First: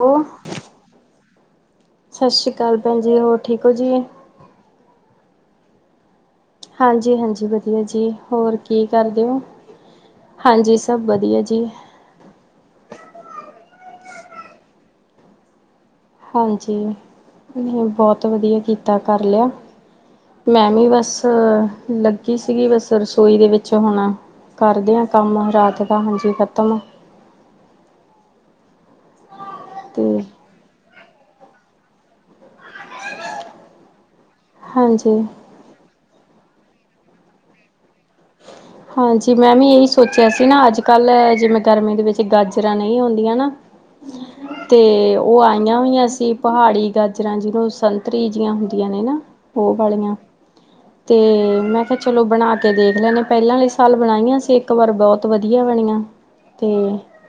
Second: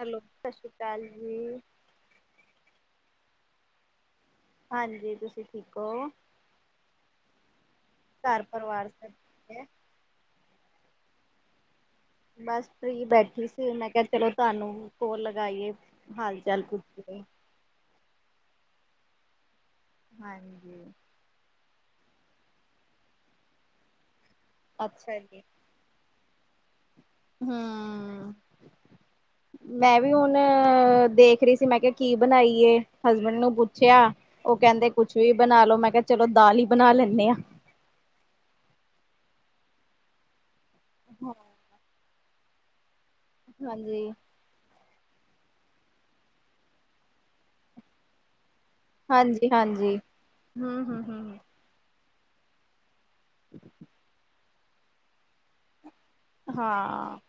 Hello, ਸਾਸਰੀਕਾਲ ਜੀ। ਸਾਸੀਕਾਲ ਭੈਣ ਜੀ, ਹੋਰ ਠੀਕ ਓ ਜੀ। ਹਾਂਜੀ ਤੁਸੀਂ ਠੀਕ ਓ? ਹਾਂਜੀ- ਹਾਂਜੀ ਵਧੀਆ ਜੀ, ਘਰ ਹੋਰ ਕੀ ਪਰਿਵਾਰ ਸਭ ਕਰਦੇ ਓ? ਠੀਕ ਹੈ? ਹਾਂਜੀ ਸਭ ਵਧੀਆ ਜੀ। ਬਸ ਫ੍ਰੀ ਬੈਠੀ ਸੀ, ਮੈਂ ਕਿਆ ਚਲੋ ਤੁਆਨੂੰ ਕੋਲ ਲਗਾਈਏ। ਹਾਲ ਚਾਲ ਪੁੱਛੀਏ, ਹਾਂਜੀ ਬੋਤ ਵਧੀਆ ਕੀਤਾ ਕਰ ਲਿਆ, ਮੈਂ ਹਾਂਜੀ। ਵੀ ਬਸ ਲੱਗੀ ਸੀਗੀ ਬਸ ਰਸੋਈ ਦੇ ਵਿੱਚ ਹੁਣ, ਕਰਦੇ ਆਂ ਅੱਛਾ ਕੰਮ ਜੀ। ਰਾਤ ਦਾ ਹਾਂਜੀ, ਖਤਮ। ਹੰਅ, ਮੈਂ ਵੀ ਤੇ ਹੁਣ ਦੇਖ ਰੀ ਸੀ। ਮੈਂ ਕਿਆ ਕੀ ਬਣਾਈਏ ਹਸਬੈਂਡ ਨੂੰ ਪੁੱਛਿਆ, ਓ ਕੈਂਦੇ ਕੁਛ ਹਾਂਜੀ ਵੀ ਬਣਾ ਲੋੋ। ਮੈਂ ਕਿਆ ਚਲੋ ਦਾਲ ਈ ਬਣਾ ਲੈਂਨੇ ਆ। ਹਾਂਜੀ, ਮੈਂ ਵੀ ਏਹੀ ਸੋਚਿਆ ਸੀ ਨਾ ਅੱਜ ਕੱਲ੍ਹ ਜਿਵੇਂ ਗਰਮੀਆਂ ਦੇ ਵਿੱਚ ਜੇ ਗਾਜਰਾਂ ਨਈਂ ਆਉਂਦੀਆਂ ਨਾ ਹਾਂਜੀ, ਤੇ ਓ ਆਈਆਂ ਹੋਈਆਂ ਸੀ ਪਹਾੜੀ ਗਾਜਰਾਂ ਜੀਨੂੰ ਸੰ ਸੰਤਰੀ ਜੀਆਂ ਹੁੰਦੀਆਂ ਨੇ ਨਾ ਹਾਂਜੀ, ਓ ਹਾਂਜੀ। ਪਾਲੀਆਂ ਹੂੰ, ਹੂੰ, ਤੇ ਹੂੰ। ਮੈਂ ਕੇਆ ਚਲੋ, ਬਣਾ ਕੇ ਦੇਖ ਲੈਣੇ ਆ। ਪੈਲਾਂ ਆਲੇ ਸਾਲ ਬਣਾਈਆਂ ਸੀ ਇੱਕ ਵਾਰ ਬੋਤ ਵਧੀਆ ਬਣੀਆਂ। ਤੇ ਹਾਂ,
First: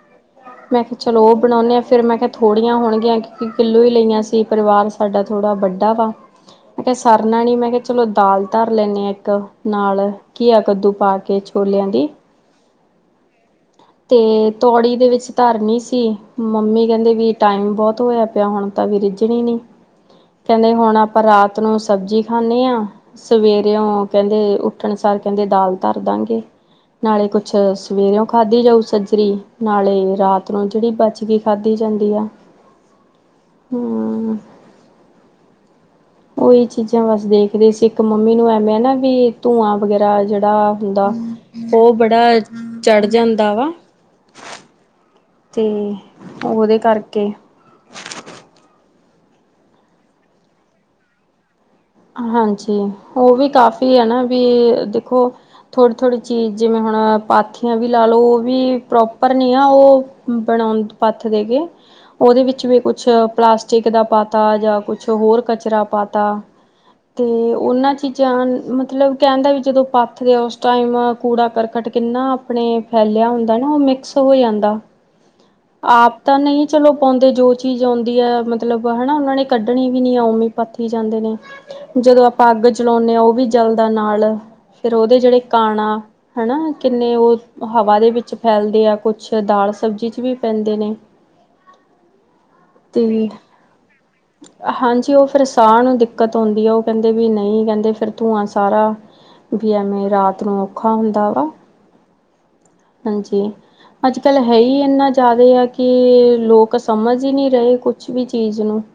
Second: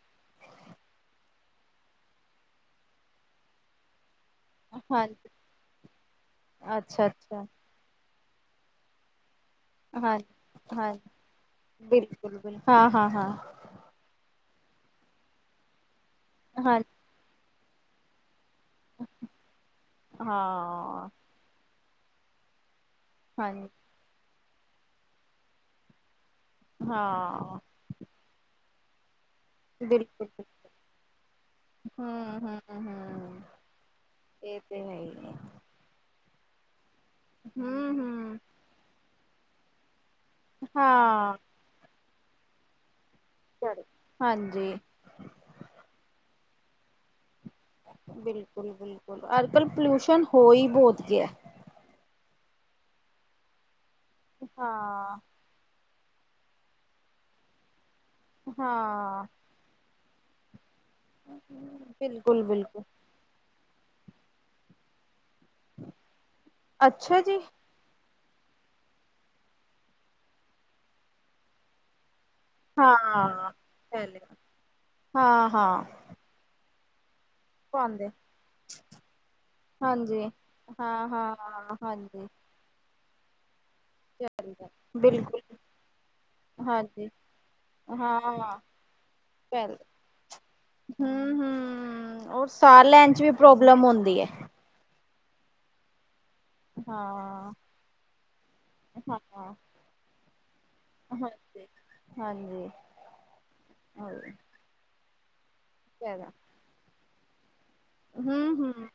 ਮੈਂ ਕਕੇਆ ਚਲੋ, ਓ ਬਣਾਉਂਨੇ ਆ ਫੇਰ ਮੈਂ ਕੇਆ ਥੋੜੀਆਂ ਹੋਣਗੀਆਂ ਕਿਉਂਕਿ ਕਿੱਲੋ ਈਂ ਲਈਆਂ ਸੀ। ਪਰਿਵਾਰ ਸਾਡਾ ਹਾਂਜੀ, ਥੋੜਾ ਵੱਡਾ ਵਾ, ਮੈਂ ਕੇਆ ਅੱਛਾ, ਸਰਨਾ ਅੱਛਾ, ਨੀ ਮੈਂ ਕੇਆ ਚਲੋ, ਦਾਲ ਧਰ ਲੈਂਨੇ ਆਂ ਇੱਕ ਨਾਲ ਕੀਆ ਕੱਦੂ। ਪਾ ਕੇ ਛੋਲਿਆਂ ਦੀ ਬਿਲਕੁਲੁ ਹਾਂ-ਹਾਂ-ਹਾਂ। ਤੇ ਤੌੜੀ ਦੇ ਵਿੱਚ ਧਰਨੀ ਸੀ, ਹਾਂ ਮੰਮੀ ਕੈਂਦੇ ਵੀ ਟਾਈਮ ਬੋਤ ਹਹੋਯਾ ਪਿਆ ਹੁਣ ਤਾਂ ਵੀ ਰਿੱਝਣੀ ਨੀਂ। ਕੈਂਦੇ ਹੁਣ ਹਾਂ ਆਪਾਂ ਰਾਤ ਨੂੰ ਸਬਜੀ ਖਾਂਨੇਆ, ਹਾਂਜੀ ਸਵੇਰੇਓ ਕੈਂਦੇ ਉੱਠਣ ਸਾਰ ਕੈਂਦੇ ਦਾਲ ਧਰ ਦਾਗੇ ਨਾਲੇ ਕੁਛ ਹਾਂ ਸਵੇਰੇਓ, ਖਾਧੀ ਜਾਊ ਸੱਜਰੀ। ਨਾਲੇ ਬਿਲਕੁਲ ਰਾਤ ਨੂੰ ਬਿਲਕੁਲ ਜੇੜੀ ਬਚ ਗਈ ਖਾਧੀ ਜਾਂਦੀ ਆ, ਹਮ ਹਮ ਹਮ ਹੂੰ। ਇਹ ਤੇ ਓਈ ਚੀਜ਼ਾਂ ਬਸ ਦੇਖਰੀ ਸੀ ਇੱਕ ਹਮ ਮੰਮੀ ਹਮ ਨੂੰ ਐਵੇਂ ਨਾ ਵੀ ਧੂੰਆਂ ਵਗੈਰਾ ਜੇੜਾ ਦਾ ਹੁੰਦਾ ਹਾਂ ਓ ਬੜਾ ਚੜ ਜਾਂਦਾ ਵਾ। ਚਲੋ ਹਾਂਜੀ। ਤੇ ਓਦੇ ਕਾਰਕੇ। ਬਿਲਕੁਲ-ਬਿਲਕੁਲ, ਅੱਜ-ਕੱਲ ਪੋਲਿਊਸ਼ਨ ਹੋਈ ਬੋਤ ਗਿਆ। ਹਾਂਜੀ, ਓ ਵੀ ਕਾਫੀ ਆਨਾ ਵੀ ਹਾਂ ਦੇਖੋ ਥੋੜ੍ਹੀ-ਥੋੜ੍ਹੀ ਜਿਵੇਂ ਹੁਣ ਪਾਥੀ ਥੀਆਂ ਵੀ ਲਾਲੋ ਓਵੀ ਹਾਂ ਪ੍ਰੋਪਰ ਨੀ ਆ ਓ ਬਣਾਉਣਦ ਪੱਥਦੇ ਗੇ। ਬਿਲਕੁਲ ਓਦੇ ਵਿੱਚ ਵੀ ਬਿਲਕੁਲ ਕੁਛ ਪਲਾਸਟਿਕ ਦਾ ਪਾਤਾ ਜਾਂ ਕੁਛ ਹੋਰ ਕਚਰਾ ਪਾਤਾ। ਅੱਛਾ ਜੀ ਤੇ ਓਨਾਂ ਚੀਜ ਜਾਂ ਮਤਲਬ ਕੈਨਦਾ ਵੀ ਜਦੋਂ ਪੱਥ ਦੇ ਉਸ ਟਾਈਮ ਕੂੜਾ ਕਰਕਟ ਕਿੰਨਾ ਆਪਨੇ ਫੈਲੇਆ ਹਾਂ ਹੁੰਦਾ ਨਾ ਓ ਮਿਕਸ ਚਲੇ ਹੋ ਜਾਂਦਾ ਹਾਂ ਹਾਂ ਆਪ ਤਾਂ ਨਈ ਚਲੋ ਪਾਂਦੇ ਜੋ ਚੀਜ ਪਾਉਂਦੇ ਆਉਂਦੀਐ ਮਤਲਬ ਹਨਾ ਓਨਾਂ ਨੇ ਕੱਢਣੀ ਵੀ ਨੀਐ ਹਾਂਜੀ ਓਵੀਂ ਪੱਥੀ ਹਾਂ ਜਾਂਦੇ ਹਾਂ ਨੇ ਜਦੋਂ ਹਾਂਜੀ ਆਪਾਂ ਅੱਗ ਚਲਾਉਂਨੇ ਆ ਓ ਵੀ ਜਲ ਦਾ ਨਾਲ ਫੇਰ ਓਦੇ ਜੇੜੇ ਬਿਲਕੁਲ ਕਣ ਆ ਹਨਾ, ਹਾਂਜੀ ਕਿੰਨੇ ਓ ਦ ਹਵਾ ਦੇ ਵਿੱਚ ਹਾਂ ਫੈਲਦੀਆ ਕੁਛ ਦਾਲ ਪਹਿਲ ਸਬਜੀ ਚ ਵੀ ਪੈਂਦੇ ਨੇ। ਹਮ ਹਮ ਔਰ ਸਾਹ ਲੈਣ ਚ ਤੇ ਵੀ ਪ੍ਰੋਬਲਮ ਓੰਦੀ ਐ। ਹਾਂਜੀ, ਓ ਫੇਰ ਸਾਹ ਨੂੰ ਦਿੱਕਤ ਆਉਂਦੀ ਆ, ਓ ਕੈਂਦੇ ਵੀ ਹਾਂ ਨਈਂ ਕੈਂਦੇ ਫੇਰ ਧੂੰਆਂ ਸਾਰਾ ਹਾਂ ਵੀ ਐਵੇਂ ਰਾਤ ਨੂੰ ਔਖਾ ਹੁੰਦਾ ਹਾਂਜੀ ਵਾ। ਹਾਂਜੀ ਹਾਂਜੀ ਅੱਜ-ਕੱਲ ਹੈਈ ਏਨਾ ਜਾਦਾ ਆ ਕਿ ਲੋਕ ਸਮਝ ਈ ਨੀਂ ਰਏ ਕੁਛ ਵੀ ਚੀਜ਼ ਨੂੰ ਹੂੰ-ਹੂੰ,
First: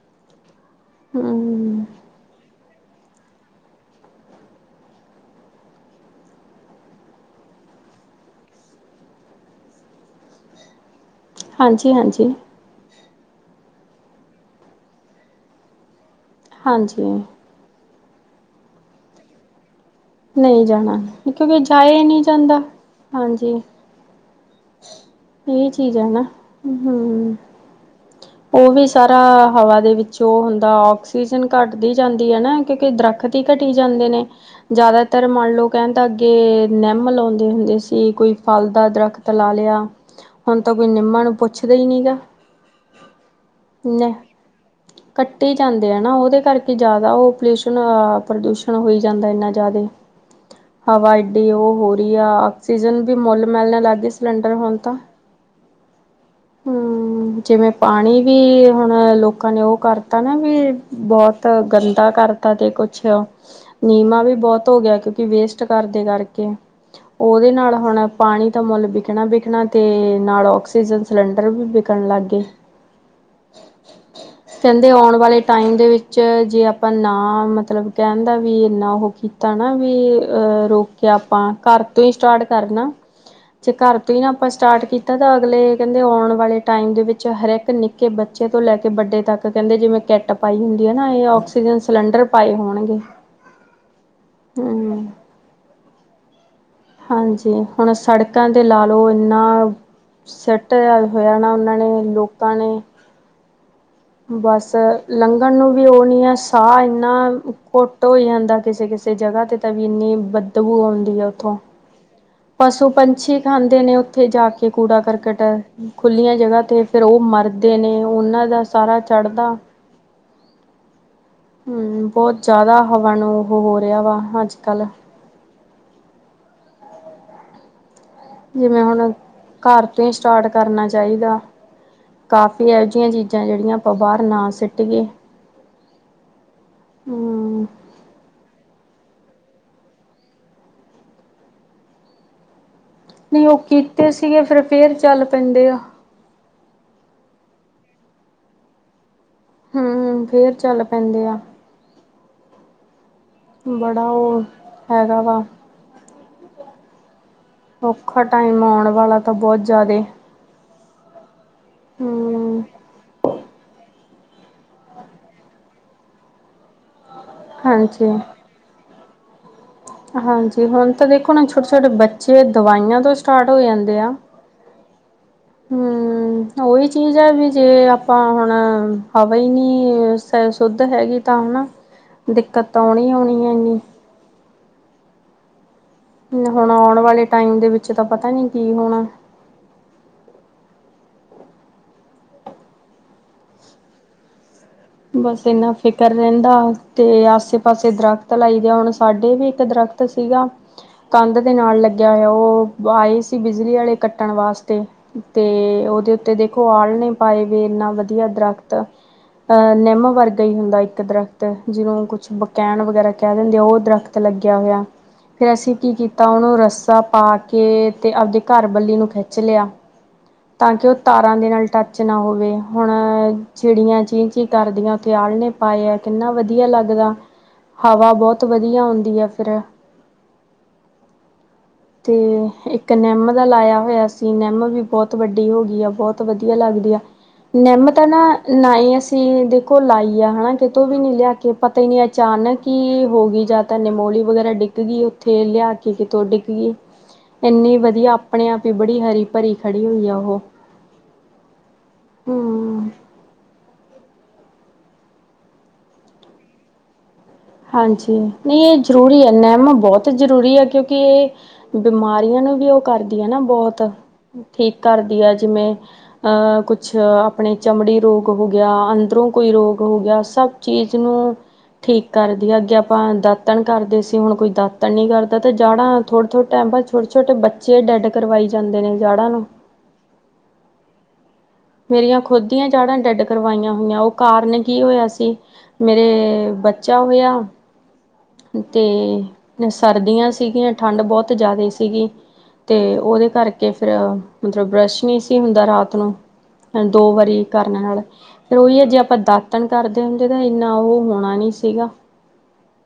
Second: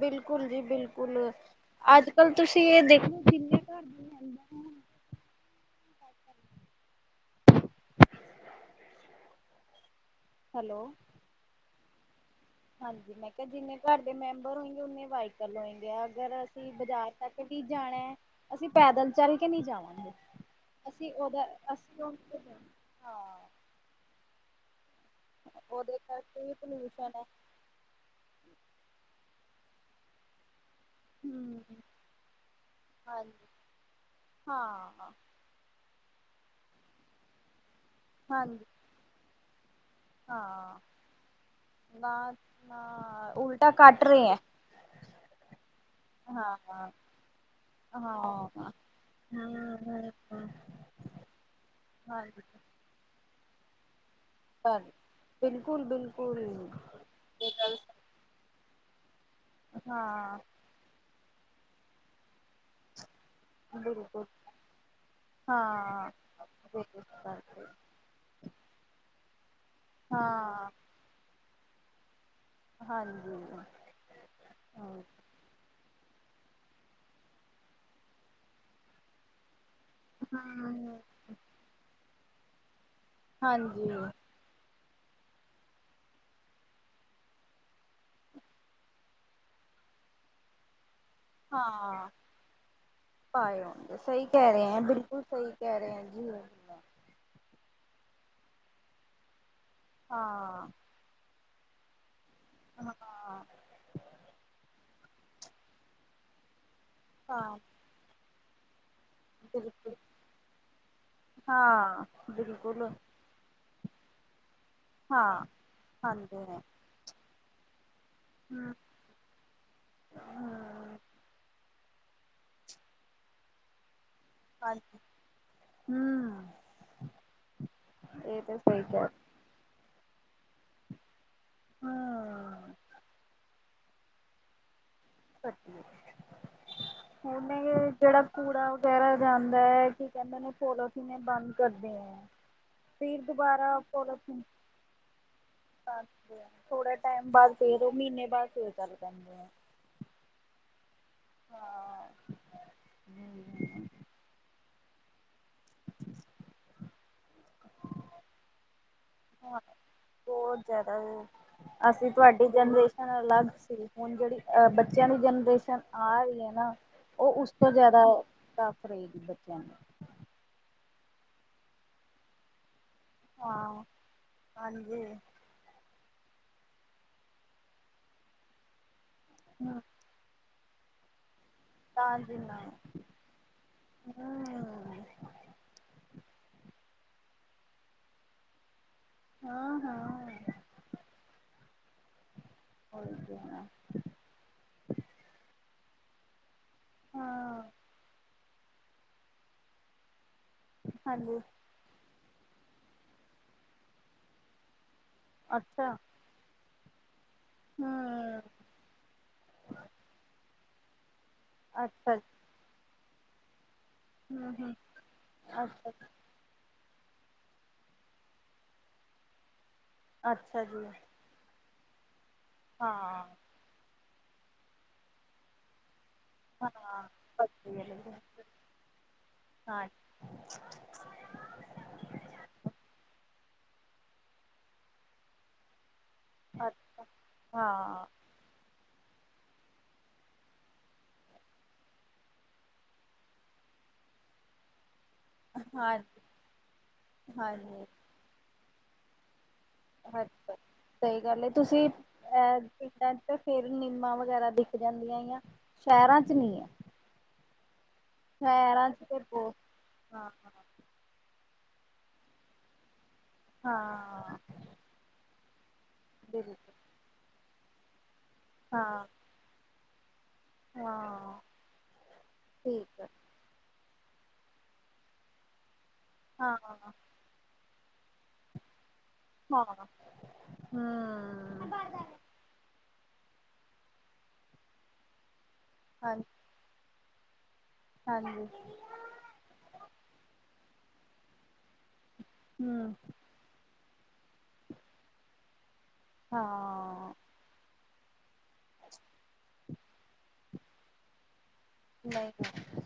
ਬਿਲਕੁਲ ਜੀ ਬਿਲਕੁਲ ਹੂੰ, ਅੱਜ ਕੱਲ ਤੁਸੀਂ ਏ ਦੇਖੋ ਕਿ [unintelligible] [inaudible] ਹੈਲੋ। ਹਾਂਜੀ-ਹਾਂਜੀ। ਹਾਂਜੀ ਮੈਂ ਕੇਆ ਜਿੰਨੇ ਘਰ ਦੇ ਮੈਂਬਰ ਹੁੰਦੇ ਓਨੇ ਵਾਈਕਲ ਹੋਏ ਗੇ। ਅਗਰ ਹਾਂਜੀ। ਅਸੀਬਾਜ਼ਾਰ ਹਾਂਜੀ ਤੱਕ ਅਸੀਂ ਜਾਨੈ, ਅਸੀ ਪੈਦਲ ਚੱਲ ਕੇ ਨੀਂ ਜਾਵਾਂਗੇ‌। ਨਈ ਜਾਣਾ ਕਿਉਂਕਿ ਜਾਇਆ ਈ ਨੀ ਜਾਂਦਾ ਹਾਂ ਹਾਂਜੀ ਏ ਉਹਦੇ ਚੀਜ਼ ਐ ਨਾ ਕਰਕੇ ਵੀ ਹੂ ਪੋਲਿਊਸ਼ਨ ਹੈ। ਓ ਵੀ ਸਾਰਾ ਹਵਾ ਦੇ ਵਿੱਚੋਂ ਓ ਹੁੰਦਾ ਓ ਕਸੀਜਨ ਹਮ ਘੱਟਦੀ ਜਾਂਦੀ ਐ ਨਾ ਕਿਉਂਕਿ ਦਰੱਖਤ ਈ ਹਾਂਜੀ ਘਟੀ ਜਾਂਦੇ ਨੇ ਹਾਂ ਜ਼ਿਆਦਾਤਰ ਮੰਨ ਲਓ ਕੈਣ ਦਾ ਅੱਗੇ ਨਿੰਮ ਲੋਦੇ ਹੁੰਦੇ ਸੀ ਕੋਈ ਹਾਂਜੀ ਫਲ ਦਾ ਦਰਖਤ ਲਾ ਲਿਆ। ਹੁਣ ਤਾਂ ਹਾਂ ਕੋਈ ਨਿੰਮਾ ਨੂੰ ਪੁੱਛਦਾ ਨੀ ਨਾ ਗਾ ਨਾ ਉਲਟਾ ਕੱਟ ਲੇ ਰਹੇ ਹੈ ਕੱਟੀ ਜਾਂਦੇ ਐ ਨਾ ਓਦੇ ਹਾਂ ਕਰਕੇ ਜ਼ਾਦਾ ਓ ਪੋਲਿਊਸ਼ਨ ਹਾਂ ਹਮ ਪ੍ਰਦੂਸ਼ਣ ਹੋਈ ਜਾਂਦਾ ਇੰਨਾ ਜ਼ਾਦੇ ਹਵਾ ਏਡੀ ਓ ਹੋ ਰੀ ਆ ਹਾਂਜੀ ਆਕਸੀਜਨ ਵੀ ਮੁੱਲ ਮਿਲਣ ਲੱਗਗੀ ਸ ਸਿਲੰਡਰ ਹੋਣ ਤਾਂ ਬਿਲਕੁਲ ਬਿਲਕੁਲ ਹੂੰ ਇਹ ਜਿਵੇਂ ਗੱਲ ਪਾਣੀ ਵੀ ਹੁਣ ਲੋਕਾਂ ਨੇ ਓ ਕਰਤਾ ਨਾ ਹਾਂ ਵੀ ਬੋਤ ਗੰਦਾ ਕਰਤਾ ਤੇ ਕੁਛ ਨੀਮਾਂ ਬਿਲਕੁਲ ਵੀ ਬੋਤ ਹੋ ਗਿਆ ਕਿਉਂਕਿ ਵੇਸਟ ਕਰਦੇ ਹਾਂ ਕਰਕੇ ਓਦੇ ਨਾਲ ਹੁਣ ਪਾਣੀ ਤਾਂ ਮੁੱਲ ਵਿਕਣਾ ਵਿਕਣਾ ਤੇ ਨਾਲ ਹਾਂ ਔਕਸੀਜ਼ਨ ਸਿਲੰਡਰ ਵੀ ਵਿਕਣ ਲੱਗ ਗਏ। ਹਾਂਜੀ ਕੈਂਦੇ ਹਮ ਆਉਣ ਵਾਲੇ ਟਾਈਮ ਦੇ ਵਿੱਚ ਚ ਜੇ ਆਪਾਂ ਨਾ ਮਤਲਬ ਕੈਣ ਦਾ ਵੀ ਇੰਨਾ ਓ ਕੀ ਤਾ ਨਾ ਵੀ ਅ ਰੋਕਿਆ ਆਪਾਂ ਘਰ ਤੋਂ ਈ ਸਟਾਟ ਕਰਨਾ। ਜੇ ਹਾਂਜੀ ਘਰ ਤੋਂ ਈ ਨਾ ਆਪਾਂ ਸਟਾਟ ਕੀਤਾ ਤਾਂ ਅਗਲੇ ਕੈਂਦੇ ਔਣ ਵਾਲੇ ਟਾਈਮ ਦੇ ਵਿੱਚ ਹਰਿਕ ਨਿੱਕੇ ਬੱਚੇ ਤੋਂ ਲੈ ਕੇ ਵੱਡੇ ਤੱਕ ਕੈਂਦੇ ਜਿਵੇਂ ਕੈਟਪ ਪਾਈ ਹੁੰਦੀ ਐ ਨਾ ਏ ਓ ਹਾਂ ਪਾਏ ਹੋਣਗੇ ਸਈ ਕੈਂ ਰੇ ਆ ਹਮ ਬਿਲਕੁਲ ਸਈ [unintelligible] ਇੰਜ ਈ ਓ ਹਾਂਜੀ ਹੁਣ ਸੜਕਾਂ ਤੇ ਲਾ ਲਓ ਏਨਾ ਹਾਂ ਸਿਟ ਆ ਹੋਇਆ ਨਾ ਓਨਾਂ ਨੇ ਲੋਕਾਂ ਨੇ ਹਾਂ-ਹਾਂ ਬਸ ਲੰਘਣ ਨੂੰ ਵੀ ਓ ਨੀ ਐ ਸਾਅ ਏਨਾ ਘੁ ਟ ਹੋਈ ਜਾਂਦਾ ਕਿਸੇ ਕਿਸੇ ਜਗ੍ਹਾ ਤੇ ਤਾਂ ਵੀ ਬਿਲਕੁਲ ਇੰਨੀ ਬਦਬੂ ਆਉਂਦੀ ਆ ਉੱਥੋਂ ਹਾਂ ਬੀ ਪਸੂ ਪੰਛੀ ਖਾਂਦੇ ਨੇ ਉੱਥੇ ਜਾ ਕੇ ਕੂੜਾ ਹਾਂ ਕਰਕਟ ਖੁੱਲੀਆਂ ਹਾਂਜੀ ਹੂੰ ਜਗ੍ਹਾ ਤੇ ਫੇਰ ਓ ਮਰਦੇ ਨੇ ਓਨਾਂ ਦਾ ਹੂੰ ਸਾਰਾ ਚੜ੍ਹਦਾ ਹੂੰ ਬਹੁਤ ਜ਼ਾਦਾ ਹਵਾ ਨੂੰ ਓ ਹੋ ਰੇਆ ਵਾਹ ਹਾਜੀ ਹੂੰ ਇਹ ਤੇ ਜਿਵੇ ਸਹੀ ਕਹਿ ਹੁਣ ਘਰ ਤੋਂ ਈ ਸਟਾਟ ਕਰਨਾ ਚਾਈਦਾ ਕਾਫੀ ਹੂੰ ਏਓ ਜਿਆ ਚੀਜ਼ਾਂ ਜੇੜੀਆਂ ਓ ਬਾਰ ਨਾਂ ਸਟੀਏ। ਸਟੀਏ [inaudible] ਹੁਣ ਏਹ ਜੇੜਾ ਕੂੜਾ ਵਗੈਰਾ ਜਾਂਦਾ ਐ ਕੀ ਕੈਂਦੇ ਨੇ ਪੋਲੋਥੀਨ ਏ ਬੰਦ ਕਰਦੇ ਏ ਫਿਰ ਨਹੀਂ ਉਹ ਦੁਬਾਰਾ ਕੀਤੇ ਸੀਗੇ ਪੋਲੋਥੀਨ ਫਿਰ ਫੇਰ ਚੱਲ ਪੈਂਦੇ ਆ ਥੋੜਾ ਟੈਮ ਬਾਦ ਫੇਰ ਓ ਮੀਨੇ ਬਾਦ ਫਿਰ ਚਲ ਪੈਂਦੇ ਆ। ਹੂੰ ਫੇਰ ਚੱਲ ਪੈਦੇ ਆ। ਹਾਂ ਬੜਾ ਓ ਹੈਗਾ ਵਾ ਔਖਾ ਟਾਈਮ ਆਉਣ ਵਾਲਾ ਤਾਂ ਬੋਤ ਜ਼ਾਦੇ ਬੋਤ ਜ਼ਾਦਾ ਓ ਅਸੀਂ ਤੁਆਡੇ ਹਮ ਜਨਰੇਸ਼ਨ ਅਲੱਗ ਸੀ ਹੁਣ ਜੇੜੀ ਅਹ ਬੱਚਿਆਂ ਦੀ ਜਨਰੇਸ਼ਨ ਆ ਰਹੀ ਐ ਨਾ ਓ ਉਸ ਤੋਂ ਜਾਦਾ ਹਾਂਜੀ ਟਫ ਰਏਗੀ ਬੱਚਿਆਂ ਨੂੰ। ਹਾਂਜੀ ਹੁਣ ਤੇ ਦੇਖੋ ਨਾ ਛੋਟੇ-ਛੋਟੇ ਬੱਚੇ ਦਵਾਈਆਂ ਤੋਂ ਸਟਾਰਟ ਹਾਂ, ਹਾਂਜੀ। ਹੂੰ, ਓਹੀ ਚੀਜ਼ ਏ‌ ਵੀ ਜੇ ਆਪਾਂ ਹੁਣ ਹਵਾ ਈ ਨੀ ਹੇ ਸ਼ੁੱਧ ਹੈਗੀ ਤਾਂ ਹਨਾ। ਤਾ ਜੀ ਨਾ, ਦਿੱਕਤ ਤਾਂ ਆਉਣੀ ਆਉਣੀ ਹੈ ਇੰਨੀ ਹੂੰ। ਹੁਣ ਆਉਣ ਵਾਲੇ ਟਾਈਮ ਦੇ ਵਿੱਚ ਤਾਂ ਪਤਾ ਨੀ ਕੀ ਹੋਣਾ! ਹਾਂ-ਹਾਂ! ਹੋਈ ਜਾਣਾ। ਬਸ ਇੰਨਾ ਫਿਕਰ ਰੈਂਦਾ ਤੇ ਆਸੇ ਹਾਂ ਪਾਸੇ ਦਰਖ ਲਾਈ ਦੇ, ਹੁਣ ਸਾਡੇ ਵੀ ਇੱਕ ਦਰਖਤ ਸੀਗਾ ਕੰਧ ਹਾਂਜੀ ਦੇ ਨਾਲ ਲਗ ਗਿਆ ਹੋਆ, ਓ ਆਏ ਸੀ ਬਿਜਲੀ ਆਲ਼ੇ ਕੱਟਣ ਵਾਸਤੇ ਤੇ ਅੱਛਾ ਓਦੇ ਤੇ ਦੇਖੋ ਆਲਣੇ ਪਾਏ ਵੇ ਇੰਨਾ ਵਧੀਆ ਹਮ ਦਰੱਖਤ। ਅ ਨਿੰਮ ਵਰਗਾ ਹੀ ਹੁੰਦਾ ਇੱਕ ਦਰਖ਼ਤ ਜਿਨੂੰ ਅੱਛਾ ਕੁਛ ਬਕੈਣ ਵਗੈਰਾ ਕੈ ਦਿੰਦੇ ਆ ਓ ਦਰਖਤ ਹਮ ਲਗਿਆ ਹਮ ਹੋਇਆ, ਫੇਰ ਅਸੀ ਅੱਛਾ ਕੀ-ਕੀ ਤਾਂ ਓਨੂੰ ਰੱਸਾ ਪਾ ਕੇ ਤੇ ਆਪਦੇ ਘਰ ਬੱਲੀ ਨੂੰ ਖਿੱਚ ਲਿਆ। ਅੱਛਾ ਤਾਂ ਜੀ ਕਿ ਓ ਤਾਰਾਂ ਦੇ ਨਾਲ ਟੱਚ ਨਾ ਹੋਵੇ, ਹੁਣ ਹਾਂ ਚਿੜੀਆਂ ਚੀ-ਚੀ ਚੀ ਕਰਦੀਆਂ, ਓਥੇ ਆਲ੍ਹਣੇ ਪਾਏ ਆ ਕਿੰਨਾ ਵਧੀ ਵਧੀਆ ਹਾਂ ਲੱਗਦਾ, ਵਧੀਆ ਹਵਾ ਲੱਗਿਆ ਬੋਤ ਵਧੀਆ ਆਉਦੀ ਐ ਫਿਰ। ਹਾਂ ਤੇ ਇੱਕ ਨਿੰਮ ਦਾ ਲਾਇਆ ਹੋਇਆ ਸੀ, ਨਿੰਮ ਵੀ ਬੋਤ ਵੱਡੀ ਹੋ ਗੀ ਆ ਬੋਤ। ਵਧੀਆ ਲੱਗਦੀ ਆ, ਅੱਛਾ ਨਿੰਮ ਤੇ ਹਾਂ ਨਾ ਨਾਈ ਅਸੀ ਦੇਖੋ ਲਾਈ ਆ ਹਣਾ, ਕਿਤੋਂ ਵੀ ਨੀਂ ਲਿਆ ਕੇ ਪਤਾ ਈ ਨੀਂ ਅਚਾਨਕ ਹੀ ਹੋ ਗੀ ਜਾਂ ਤਾਂ ਨਿਮੋਲੀ ਵਗੈਰਾ ਡਿੱਗ ਗੀ ਉ ਉੱਥੇ ਲਿਆ ਕੇ ਹਾਂਜੀ ਕਿਤੋਂ ਡਿੱਗ ਗੀ, ਇੰਨੀ ਹਾਂਜੀ ਵਧੀਆ ਆਪਣੇ ਆਪ ਹੀ ਬੜੀ ਹਰੀ ਭਰੀ ਖੜੀ ਹੋ ਅੱਛਾ! ਸਈ ਗੱਲ ਏ, ਤੁਸੀਂ ਐ ਹੂੰ [unintelligible] ਫਿਰ ਨਿੰਮਾਂ ਵਗੈਰਾ ਦਿਖ ਜਾਂਦੀਆਂ ਯਾ, ਸ਼ੈਰਾਂ ਚ ਨੀ ਐ। ਹਾਂਜੀ! ਨੀਂ ਐ ਚ ਤੇ ਜਰੂਰੀ ਐ ਹੈ ਬਹੁਤ ਨਿੰਮ ਬੌਤ ਹਾਂ ਜ਼ਰੂਰੀ ਐ ਕਿਉਂਕਿ ਏ ਬਿਮਾਰੀਆਂ ਨੂੰ ਵੀ ਓ ਕਰਦੀ ਐ ਨਾ ਬੋਤ, ਹਾਂ ਠੀਕ ਕਰਦੀ ਆ ਜਿਵੇਂ। ਅ ਬਿਲਕੁਲ ਕੁਛ ਆਪਣੇ ਚਮੜੀ ਰੋਗ ਹੋ ਗਿਆ, ਹਾਂ ਅੰਦਰੋਂ ਕੋਈ ਰੋਗ ਹੋ ਗਿਆ ਸਭ ਚੀਜ਼ ਨੂੰ ਹਾਂ ਠੀਕ ਕਰਦੀ ਆ, ਜੇ ਠੀਕ ਹੈ ਆਪਾਂ ਦਾ ਤਣ ਕਰਦੇ ਸੀ, ਹੁਣ ਕੋਈ ਦਾਤਣ ਨੀ ਕਰਦਾ ਤੇ ਜਾੜਾਂ ਥੋੜੇ-ਥੋੜੇ ਹਾਂ ਟਾਈਮ ਵਾਦ ਛੋਟ ਛੋਟੇ ਬੱਚੇ ਡੈਡ ਕਰਵਾਈ ਜਾਂਦੇ ਨੇ ਜਾੜਾਂ ਨੂੰ। ਹਾਂ, ਹੂੰ। ਮੇਰੀਆਂ ਖੁਦ ਦੀਆਂ ਜਾੜਾਂ ਡੈਡ ਕਰਵਾਈਆਂ ਹੋਈਆਂ, ਓ ਕਾਰਨ ਕੀ ਹੋਇਆ ਸੀ ਹਾਂਜੀ ਮੇਰੇ ਬੱਚਾ ਹੋਇਆ ਹਾਂਜੀ ਤੇ ਸਰਦੀਆਂ ਸੀਗੀਆਂ, ਠੰਡ ਬੋਤ ਜਾਦੇ ਸੀ ਸੀਗੀ ਤੇ ਹਮ ਓਦੇ ਕਰਕੇ ਫਿਰ ਮਤਲਬ ਬਰੱਸ਼ ਨੀ ਸੀ ਹੁੰਦਾ ਰਾਤ ਨੂੰ ਹਾਂ। ਦੋ ਵਾਰੀ ਕਰਨ ਨਾਲ਼ ਫਿਰ ਓਈ ਏ ਜੇ ਆਪਾਂ ਦਾਤਣ ਕਰਦੇ ਹੁੰਦੇ ਤਾਂ ਇੰਨਾ ਓ ਹੋਣਾ ਨੀ ਸੀਗਾ। ਨਈਂ-ਨਈਂ,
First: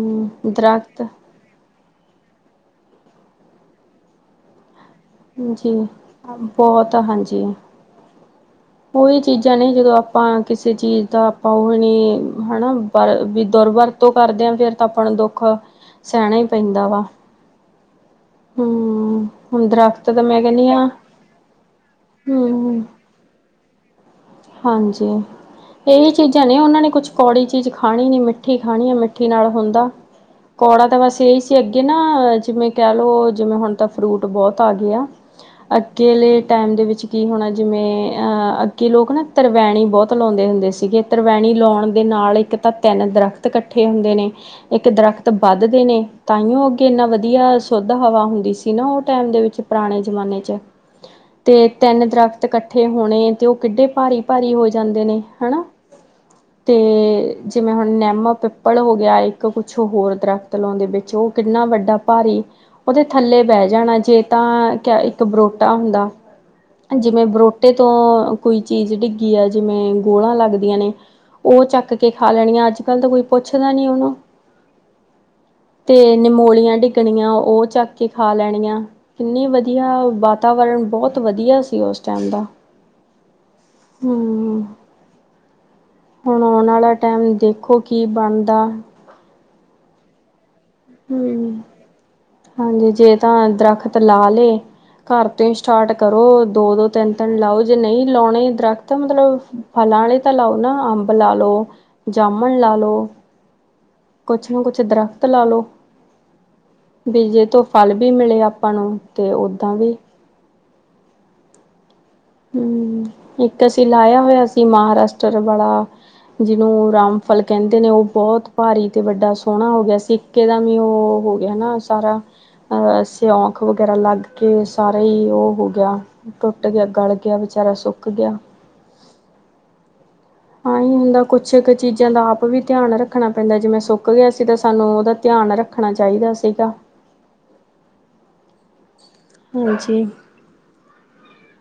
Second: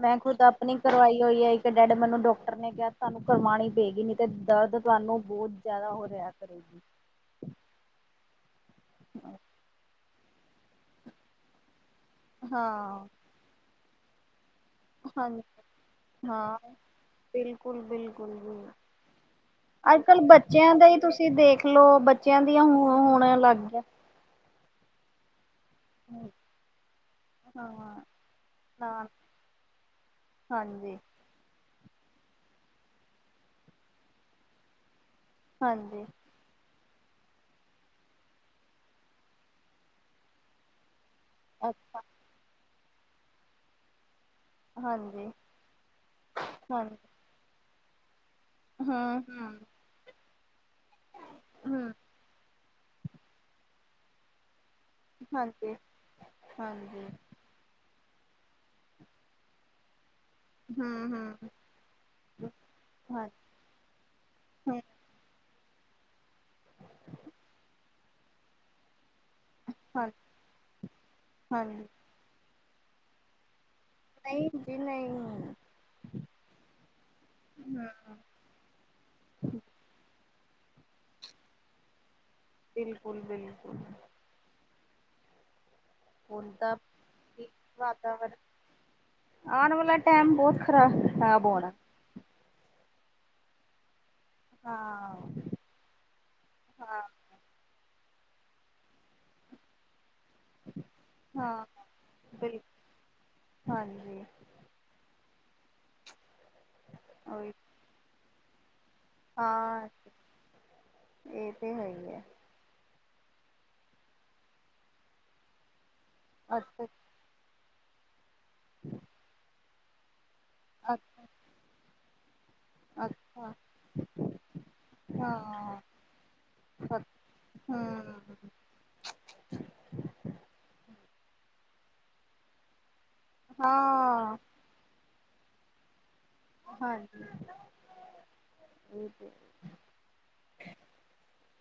ਮੈਂ ਖੁਦ ਆਪਣੀ ਦਰਖਤ ਕਰਵਾਈ ਹੋਈ ਐ ਇੱਕ ਕ ਡੈਡ ਮੈਨੂੰ ਡਾਕਟਰ ਨੇ ਕਿਹਾ ਤੁਹਾਨੂੰ ਕਰਵਾਣੀ ਪਏਗੀ ਨੀ ਤੇ ਦਰਦ ਤੁਹਾਨੂੰ ਬਹੁਤ ਜੀ, ਜ਼ਿਆਦਾ ਹੋ ਰਿਹਾ ਕਰੇਗੀ ਬੌਤ ਹਾਂਜੀ। ਓਈ ਚੀਜ਼ਾਂ ਨੇ ਜਦੋਂ ਆਪਾਂ ਕਿਸੇ ਚੀਜ਼ ਦਾ ਆਪਾਂ ਓ ਨੀਂ ਹੈਣਾ, ਹਾਂ ਬ-ਬੀ ਦੁਰਵਰਤੋਂ ਕਰਦੇ ਆ ਫਿਰ ਤਾਂ ਆਪਣਾ ਦੁੱਖ ਹਾਂਜੀ ਸੈਣਾ ਈ ਹਾਂ ਪੈਂਦਾ ਵਾ ਬਿਲਕੁਲ ਹੂੰ, ਹੁਨ ਦਰੱਖ਼ ਕੱਲ ਬੱਚਿਆਂ ਦਾ ਹੀ ਤੁਸੀਂ ਦੇਖਲਓ, ਬੱਚਿਆਂ ਦੀਆਂ ਹੂੰ, ਹੋਣ ਅਲੱਗ ਆ ਹਾਂਜੀ। ਇਹਹੀ ਚੀਜ਼ਾਂ ਨੇ ਉਹਨਾਂ ਨੇ ਕੁਛ ਕੌੜੀ ਚੀਜ਼ ਹਾਂ ਖਾਣੀ ਨੀ ਮਿੱਠੀ ਖਾਣੀ ਏ ਨਾ ਮਿੱਠੀ ਨਾਲ ਹੁੰਦਾ ਕੋੜਾ ਹਾਂਜੀ ਤਾਂ ਬਸ ਏਹੀ ਸੀ। ਤੇ ਅੱਗੇ ਨਾ ਜਿਵੇਂ ਕਹਿ ਲੋਓ ਜਿਵੇਂ ਹੁਣ ਤਾਂ ਫਰੂਟ ਬਹੁਤ ਆ ਗਏ ਆ। ਹਾਂਜੀ ਅੱਗੇਲੇ ਟੈਮ ਦੇ ਵਿੱਚ ਕੀ ਹੋਣਾ ਜਿਵੇਂ ਅ ਅੱਗੇ ਲੋਕ ਨਾ ਤਰਵੈਣੀ ਬਹੁਤ ਲਾਉਂਦੇ ਹੁੰਦੇ ਸੀਗੇ, ਤਰਵੈਣੀ ਲਾਉਣ ਅੱਛਾ ਦੇ ਨਾਲ ਇੱਕ ਤਾਂ ਤਿੰਨ ਦਰਖਤ ਇਕੱਠੇ ਹੁੰਦੇ ਨੇ ਇੱਕ ਦਰਖਤ ਹਾਂਜੀ ਵੱਧਦੇ ਨੇ ਤਾਂਓ ਅੱਗੇ ਹਾਂਜੀ ਇੰਨਾ ਵਧ ਆ ਸੁੁੱਧ ਹਵਾ ਹੁੰਦੀ ਸੀ ਨਾ ਉਹ ਹਮ ਟਾਈਮ ਦੇ ਹਮ ਵਿੱਚ ਪੁਰਾਣੇ ਜਮਾਨੇ ਚ ਤੇ ਹਮ ਤਿੰਨ ਦਰਖ਼ਤ ਇਕੱਠੇ ਹੋਣੇ ਤੇ ਉਹ ਕਿੱਡੇ ਭਾਰੀ ਭਾਰੀ ਹੋ ਜਾਂਦੇ ਨੇ ਹਨਾ ਹਾਂਜੀ ਤੇ ਹਾਂਜੀ ਜਿਵੇਂ ਹੁਣ ਨਿੰਮ, ਪਿੱਪਲ ਹੋ ਗਿਆ, ਇੱਕ ਪਿਛੋਂ ਹੋਰ ਦਰੱਖ਼ਤ ਪੱਤਲੋਂ ਦੇ ਹਮ ਵਿੱਚ ਉਹ ਹਮ ਕਿੰਨਾ ਵੱਡਾ ਭਾਰੀ ਉਹਦੇ ਹਾਂਜੀ ਥੱਲੇ ਬਹਿ ਜਾਣਾ ਜੇ ਤਾਂ ਕ ਬਰੋਟਾ ਹੁੰਦਾ ਜਿਵੇਂ ਬਰੋਟੇ ਤੋਂ ਕੋਈ ਚੀਜ਼ ਡਿੱਗੀ ਆ ਜਿਵੇਂ ਹਾਂ ਗੋਲਾਂ ਲੱਗਦੀਆਂ ਨੇ ਉਹ ਹਾਂਜੀ ਚੱਕ ਕੇ ਖਾ ਲੈਣੀਆਂ, ਅੱਜ ਕੱਲ ਤੇ ਕੋਈ ਪੁੱਛਦਾ ਉਹਨੂੰ ਨਹੀਂ ਜੀ ਨਹੀਂ ਤੇ ਨਿਮੋਲੀਆਂ ਡਿੱਗਣੀਆਂ ਉਹ ਚੱਕ ਕੇ ਹਮ ਖਾ ਲੈਣੀਆਂ। ਕਿੰਨੀ ਵਧੀਆ ਵਾਤਾਵਰਨ ਬਹੁਤ ਵਧੀਆ ਸੀ ਉਸ ਟਾਈਮ ਦਾ। ਬਿਲਕੁਲ ਬਿਲਕੁਲ। ਹੂੰ ਹੁਣ ਆਉਣ ਵਾਲਾ ਟਾਈਮ ਦੇਖੋ ਕੀ ਬਣਦਾ। ਆਣ ਵਾਲਾ ਟਾਈਮ ਬਹੁਤ ਖਰਾਬ ਖਰਾਬ ਹਮ ਹੋਣਾ। ਹਾਂਜੀ। ਜੇ ਤਾਂ ਦਰਖ਼ਤ ਲ ਤੇ ਹਾਂ ਘਰ ਤੇ ਸਟਾਰਟ ਕਰੋ ਦੋ ਦੋ ਹਾਂ ਤਿੰਨ ਤਿੰਨ ਲਾਓ ਜੇ ਨਹੀਂ ਲਾਉਣੇ ਦਰੱਖ਼ਤ ਮਤਲਬ ਫ਼ਲਾ ਆਲੇ ਤਾਂ ਲਾਓ ਨਾ ਅੰਬ ਲਾਲਓ, ਹਾਂ ਜਾਮੁਣ ਬਿਲ ਲਾ ਲਓ ਹਾਂਜੀ। ਕੁਛ ਨਾ ਕੁਛ ਦਰਖ਼ਤ ਲਾ ਲੋ, ਬੀਜੇ ਉਹੀ ਤੋਂ ਫ਼ਲ ਵੀ ਮਿਲੇ ਆਪਾਂ ਨੂੰ। ਤੇ ਓਦਾਂ ਹਾਂ, ਵੀ ਇਹ ਤੇ ਹੈ ਈ ਏ। ਹੂੰ, ਇੱਕ ਤੇ ਅਸੀ ਲਾਇਆ ਹੋਇਆ ਸੀ ਮਹਾਰਾਸ਼ਟਰ ਵਾਲਾ ਅੱਛਾ ਜਿਹਨੂੰ ਰਾਮ ਫ਼ਲ ਕਹਿੰਦੇ ਨੇ ਉਹ ਬਹੁਤ ਭਾਰੀ ਤੇ ਵੱਡਾ ਸੋਹਣਾ ਹੋ ਗਿਆ ਸੀ, ਇੱਕੇ ਦਮ ਵੀ ਉਹ ਅੱਛਾ ਹੋ ਗਿਆ ਨਾ ਸਾਰਾ ਅਹ ਅੱਛਾ ਸਿਉਂਕ ਵਗੈਰਾ ਲੱਗ ਕੇ ਸਾਰਾ ਹੀ ਉਹ ਹੋ ਹਾਂ ਗਿਆ। ਟੁੱਟ ਗਿਆ, ਗਲ ਗਿਆ, ਵਿਚਾਰਾ ਸੁੱਕ ਹਮ ਗਿਆ। ਆਈ ਹੀ ਹੁੰਦਾ ਕੁਛ ਕੁ ਚੀਜ਼ਾਂ ਦਾ ਆਪ ਵੀ ਧਿਆਨ ਰੱਖਣਾ ਪੈਂਦਾ ਜਿਵੇਂ ਸੁੱਕ ਗਿਆ ਹਾਂ ਸੀ ਤੇ ਸਾਨੂੰ ਉਹਦਾ ਧਿਆਨ ਰੱਖਣਾ ਚਾਹੀਦਾ ਸੀਗਾ। ਹਾਂਜੀ। ਇਹ ਤੇ ਹਾਂਜੀ।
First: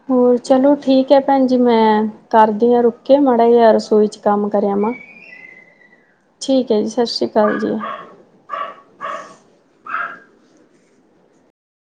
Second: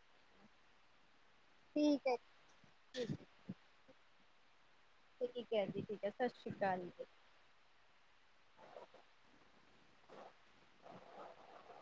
ਹੋਰ ਚਲੋ ਠੀਕ ਤੇ ਭੈਣ ਜੀ ਮੈਂ ਠੀਕ ਹੈ ਕਰਦੀ ਹਾਂ ਰੁਕ ਕੇ ਮਾੜਾ ਜਿਹਾ ਰਸੋਈ ਚ ਕੰਮ ਕਰਿਆ ਆਵਾ। ਠੀਕ ਹੈ ਜੀ, ਠੀਕ ਹੈ ਸਤਿ ਸ਼੍ਰੀ ਅਕਾਲ ਜੀ। ਕੱਲ ਜੀ। [inaudible]